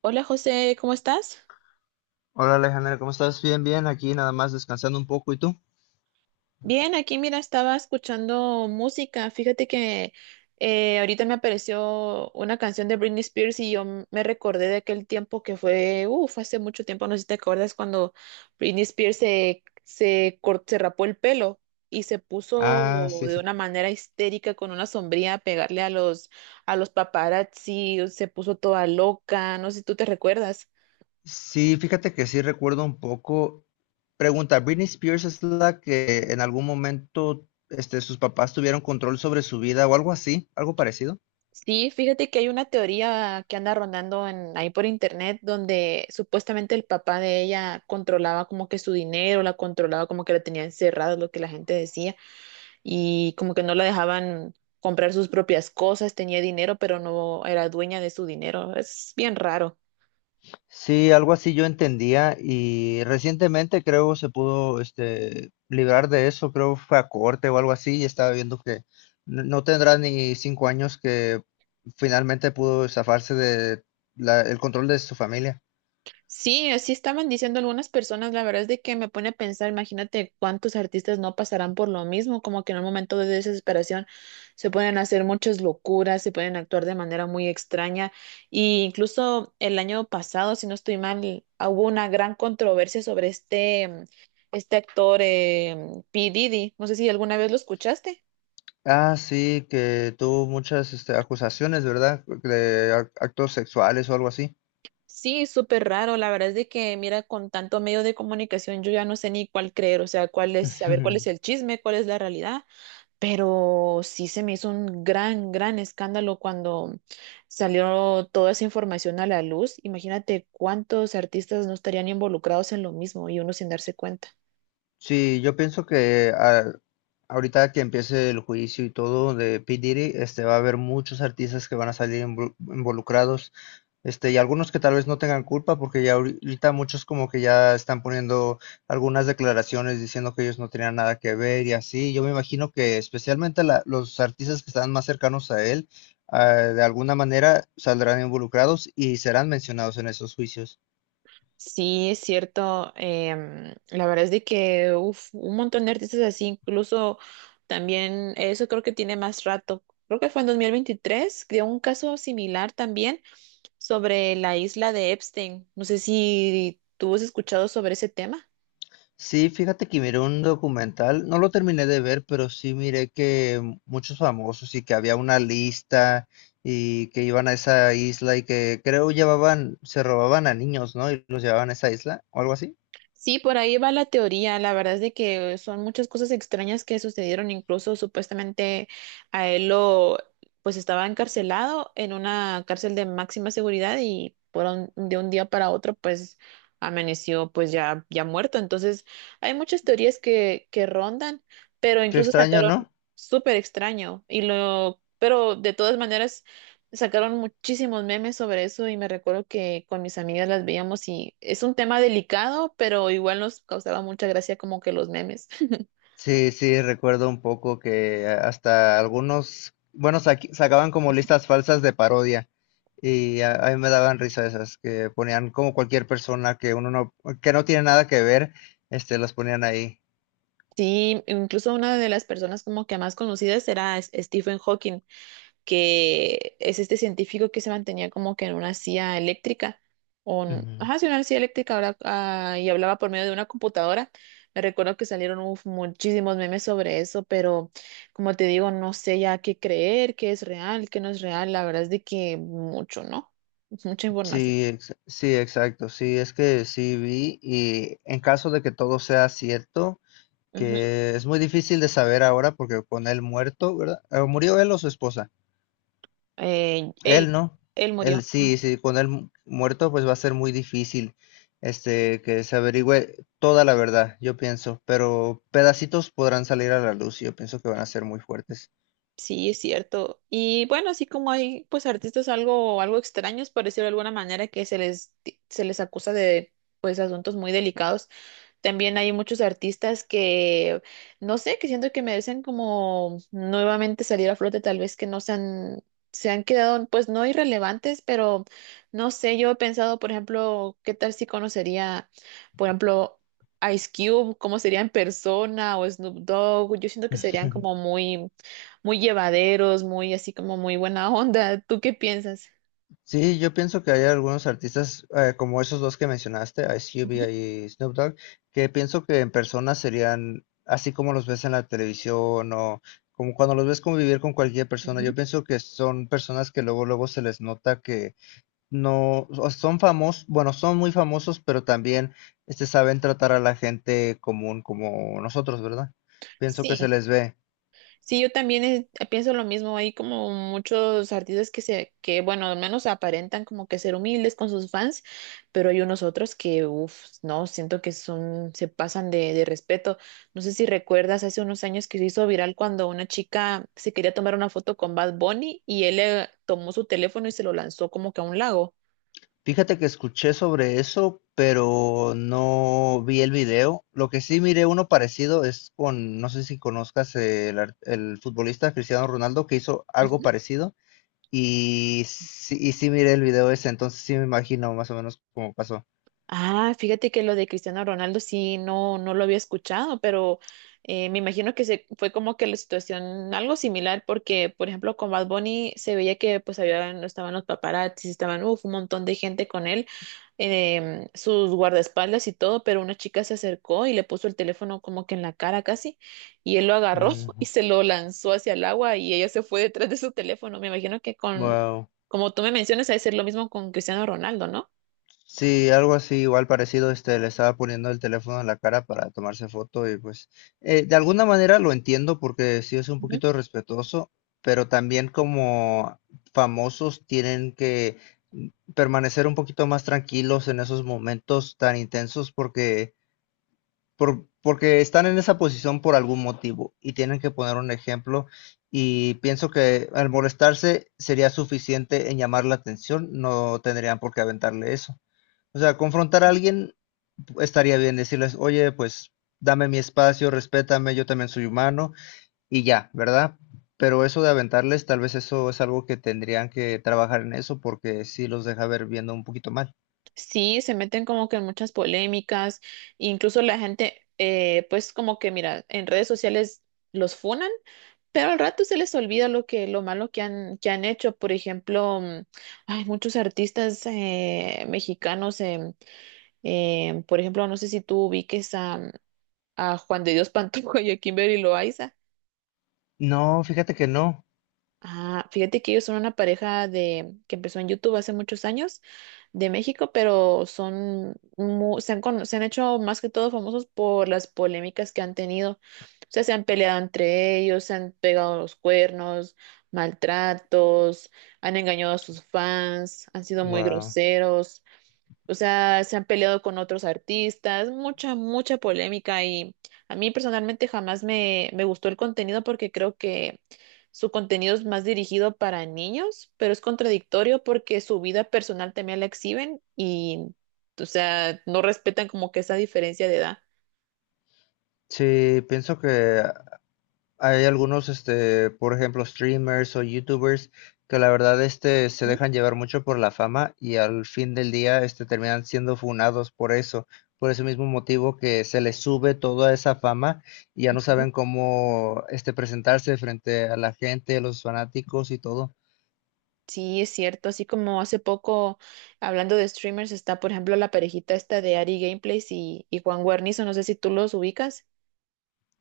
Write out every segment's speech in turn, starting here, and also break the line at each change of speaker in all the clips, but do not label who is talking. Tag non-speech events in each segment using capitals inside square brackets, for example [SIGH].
Hola José, ¿cómo estás?
Hola Alejandra, ¿cómo estás? Bien, aquí nada más descansando un poco. ¿Y tú?
Bien, aquí mira, estaba escuchando música. Fíjate que ahorita me apareció una canción de Britney Spears y yo me recordé de aquel tiempo que fue, uff, hace mucho tiempo, no sé si te acuerdas cuando Britney Spears se rapó el pelo y se puso
Ah, sí,
de
sí.
una manera histérica con una sombrilla a pegarle a los paparazzi, se puso toda loca, no sé si tú te recuerdas.
Sí, fíjate que sí recuerdo un poco. Pregunta, ¿Britney Spears es la que en algún momento sus papás tuvieron control sobre su vida o algo así? ¿Algo parecido?
Sí, fíjate que hay una teoría que anda rondando en, ahí por internet, donde supuestamente el papá de ella controlaba como que su dinero, la controlaba como que la tenía encerrada, es lo que la gente decía, y como que no la dejaban comprar sus propias cosas, tenía dinero, pero no era dueña de su dinero. Es bien raro.
Sí, algo así yo entendía y recientemente creo se pudo librar de eso, creo fue a corte o algo así y estaba viendo que no tendrá ni 5 años que finalmente pudo zafarse de el control de su familia.
Sí, así estaban diciendo algunas personas. La verdad es de que me pone a pensar, imagínate cuántos artistas no pasarán por lo mismo, como que en un momento de desesperación se pueden hacer muchas locuras, se pueden actuar de manera muy extraña, y incluso el año pasado, si no estoy mal, hubo una gran controversia sobre este actor, P. Diddy, no sé si alguna vez lo escuchaste.
Ah, sí, que tuvo muchas acusaciones, ¿verdad? De actos sexuales o algo así.
Sí, súper raro. La verdad es de que mira, con tanto medio de comunicación yo ya no sé ni cuál creer, o sea, cuál es, saber cuál es el
[LAUGHS]
chisme, cuál es la realidad. Pero sí se me hizo un gran, gran escándalo cuando salió toda esa información a la luz. Imagínate cuántos artistas no estarían involucrados en lo mismo y uno sin darse cuenta.
Sí, yo pienso que ahorita que empiece el juicio y todo de P. Diddy, va a haber muchos artistas que van a salir involucrados, y algunos que tal vez no tengan culpa, porque ya ahorita muchos como que ya están poniendo algunas declaraciones diciendo que ellos no tenían nada que ver y así. Yo me imagino que especialmente los artistas que están más cercanos a él, ah, de alguna manera saldrán involucrados y serán mencionados en esos juicios.
Sí, es cierto. La verdad es de que uf, un montón de artistas así. Incluso también eso creo que tiene más rato. Creo que fue en 2023, de un caso similar también, sobre la isla de Epstein. No sé si tú has escuchado sobre ese tema.
Sí, fíjate que miré un documental, no lo terminé de ver, pero sí miré que muchos famosos y que había una lista y que iban a esa isla y que creo llevaban, se robaban a niños, ¿no? Y los llevaban a esa isla o algo así.
Sí, por ahí va la teoría. La verdad es de que son muchas cosas extrañas que sucedieron. Incluso supuestamente a él lo, pues estaba encarcelado en una cárcel de máxima seguridad, y por de un día para otro, pues amaneció, pues ya, ya muerto. Entonces, hay muchas teorías que rondan, pero
Qué
incluso
extraño,
sacaron
¿no?
súper extraño y lo, pero de todas maneras. Sacaron muchísimos memes sobre eso, y me recuerdo que con mis amigas las veíamos, y es un tema delicado, pero igual nos causaba mucha gracia como que los memes. [LAUGHS]
Sí, sí, recuerdo un poco que hasta algunos, bueno, sacaban como listas falsas de parodia y a mí me daban risa esas, que ponían como cualquier persona que uno no, que no tiene nada que ver, las ponían ahí.
Sí, incluso una de las personas como que más conocidas era Stephen Hawking, que es este científico que se mantenía como que en una silla eléctrica, o
Ujú.
ajá, sí, una silla eléctrica, y hablaba por medio de una computadora. Me recuerdo que salieron uf, muchísimos memes sobre eso, pero como te digo, no sé ya qué creer, qué es real, qué no es real. La verdad es de que mucho, ¿no? Es mucha información.
Sí, sí, exacto. Sí, es que sí vi y en caso de que todo sea cierto,
Ujú.
que es muy difícil de saber ahora porque con él muerto, ¿verdad? ¿Murió él o su esposa?
Él,
Él no.
él
Él
murió.
sí, sí, con él muerto pues va a ser muy difícil este que se averigüe toda la verdad, yo pienso, pero pedacitos podrán salir a la luz y yo pienso que van a ser muy fuertes.
Sí, es cierto. Y bueno, así como hay pues artistas algo, algo extraños, por decirlo de alguna manera, que se les acusa de pues asuntos muy delicados. También hay muchos artistas que, no sé, que siento que merecen como nuevamente salir a flote, tal vez que no se han, se han quedado, pues no irrelevantes, pero no sé, yo he pensado, por ejemplo, qué tal si conocería, por ejemplo, Ice Cube, cómo sería en persona, o Snoop Dogg. Yo siento que serían como
[LAUGHS]
muy, muy llevaderos, muy así como muy buena onda. ¿Tú qué piensas?
Sí, yo pienso que hay algunos artistas como esos dos que mencionaste, Ice
Ujú,
Cube y Snoop Dogg, que pienso que en persona serían así como los ves en la televisión o como cuando los ves convivir con cualquier persona.
ujú.
Yo pienso que son personas que luego luego se les nota que no o son famosos, bueno, son muy famosos, pero también este saben tratar a la gente común como nosotros, ¿verdad? Pienso que se
Sí,
les ve.
sí, yo también, pienso lo mismo. Hay como muchos artistas que que bueno, al menos aparentan como que ser humildes con sus fans, pero hay unos otros que, uff, no, siento que son, se pasan de, respeto. No sé si recuerdas hace unos años que se hizo viral cuando una chica se quería tomar una foto con Bad Bunny, y él le tomó su teléfono y se lo lanzó como que a un lago.
Fíjate que escuché sobre eso, pero no vi el video. Lo que sí miré uno parecido es con, no sé si conozcas el, el futbolista Cristiano Ronaldo que hizo algo parecido y sí miré el video ese, entonces sí me imagino más o menos cómo pasó.
Ah, fíjate que lo de Cristiano Ronaldo sí, no, no lo había escuchado, pero me imagino que fue como que la situación algo similar, porque por ejemplo con Bad Bunny se veía que pues había, estaban los paparazzis, estaban uf, un montón de gente con él, sus guardaespaldas y todo, pero una chica se acercó y le puso el teléfono como que en la cara casi, y él lo agarró [LAUGHS] y
Mm,
se lo lanzó hacia el agua, y ella se fue detrás de su teléfono. Me imagino que con,
wow.
como tú me mencionas, ha de ser lo mismo con Cristiano Ronaldo, ¿no?
Sí, algo así, igual parecido, le estaba poniendo el teléfono en la cara para tomarse foto y pues de alguna manera lo entiendo porque sí es un poquito respetuoso, pero también como famosos tienen que mm, permanecer un poquito más tranquilos en esos momentos tan intensos porque, porque están en esa posición por algún motivo y tienen que poner un ejemplo y pienso que al molestarse sería suficiente en llamar la atención, no tendrían por qué aventarle eso. O sea, confrontar a alguien estaría bien, decirles, oye, pues dame mi espacio, respétame, yo también soy humano y ya, ¿verdad? Pero eso de aventarles, tal vez eso es algo que tendrían que trabajar en eso porque sí los deja ver viendo un poquito mal.
Sí, se meten como que en muchas polémicas. Incluso la gente, pues como que mira, en redes sociales los funan, pero al rato se les olvida lo que, lo malo que han hecho. Por ejemplo, hay muchos artistas, mexicanos, por ejemplo, no sé si tú ubiques a Juan de Dios Pantoja y a Kimberly Loaiza.
No, fíjate que no.
Ah, fíjate que ellos son una pareja de que empezó en YouTube hace muchos años, de México, pero son se han hecho más que todo famosos por las polémicas que han tenido. O sea, se han peleado entre ellos, se han pegado los cuernos, maltratos, han engañado a sus fans, han sido muy
Wow.
groseros. O sea, se han peleado con otros artistas, mucha polémica, y a mí personalmente jamás me gustó el contenido, porque creo que su contenido es más dirigido para niños, pero es contradictorio porque su vida personal también la exhiben y, o sea, no respetan como que esa diferencia de edad.
Sí, pienso que hay algunos, por ejemplo, streamers o youtubers que la verdad, se
Ujú,
dejan llevar mucho por la fama y al fin del día, terminan siendo funados por eso, por ese mismo motivo que se les sube toda esa fama y ya no
ujú.
saben cómo, presentarse frente a la gente, a los fanáticos y todo.
Sí, es cierto. Así como hace poco, hablando de streamers, está, por ejemplo, la parejita esta de Ari Gameplays y Juan Guarnizo, no sé si tú los ubicas.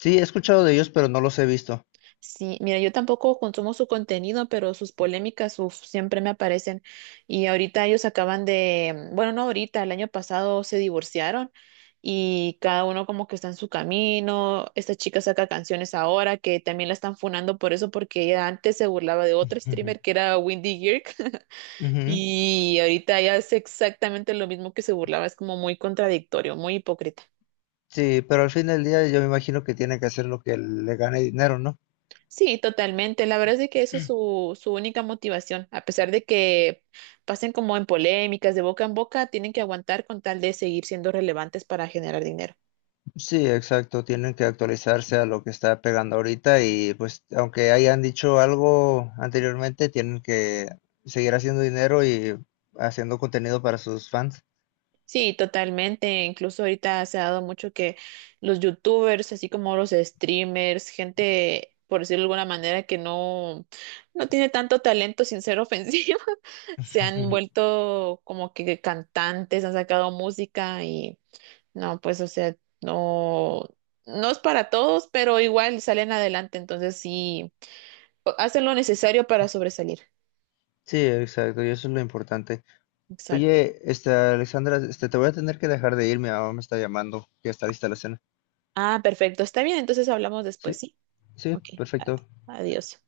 Sí, he escuchado de ellos, pero no los he visto.
Sí, mira, yo tampoco consumo su contenido, pero sus polémicas, uf, siempre me aparecen. Y ahorita ellos acaban de, bueno, no ahorita, el año pasado se divorciaron, y cada uno como que está en su camino. Esta chica saca canciones ahora, que también la están funando por eso, porque ella antes se burlaba de otro
[LAUGHS] Ujú,
streamer que era Windy Girk [LAUGHS]
ujú.
y ahorita ella hace exactamente lo mismo que se burlaba. Es como muy contradictorio, muy hipócrita.
Sí, pero al fin del día yo me imagino que tiene que hacer lo que le gane dinero, ¿no?
Sí, totalmente. La verdad es que eso es su única motivación. A pesar de que pasen como en polémicas de boca en boca, tienen que aguantar con tal de seguir siendo relevantes para generar dinero.
Sí, exacto, tienen que actualizarse a lo que está pegando ahorita y pues aunque hayan dicho algo anteriormente, tienen que seguir haciendo dinero y haciendo contenido para sus fans.
Sí, totalmente. Incluso ahorita se ha dado mucho que los youtubers, así como los streamers, gente, por decirlo de alguna manera, que no tiene tanto talento, sin ser ofensiva, [LAUGHS] se han
[LAUGHS]
vuelto como que cantantes, han sacado música. No, pues, o sea, no es para todos, pero igual salen adelante, entonces sí, hacen lo necesario para sobresalir.
Sí, exacto, y eso es lo importante.
Exacto.
Oye, Alexandra, te voy a tener que dejar de ir, mi mamá me está llamando, que está lista la cena.
Ah, perfecto, está bien, entonces hablamos después,
Sí,
¿sí?
sí,
Ok, a-
perfecto.
adiós.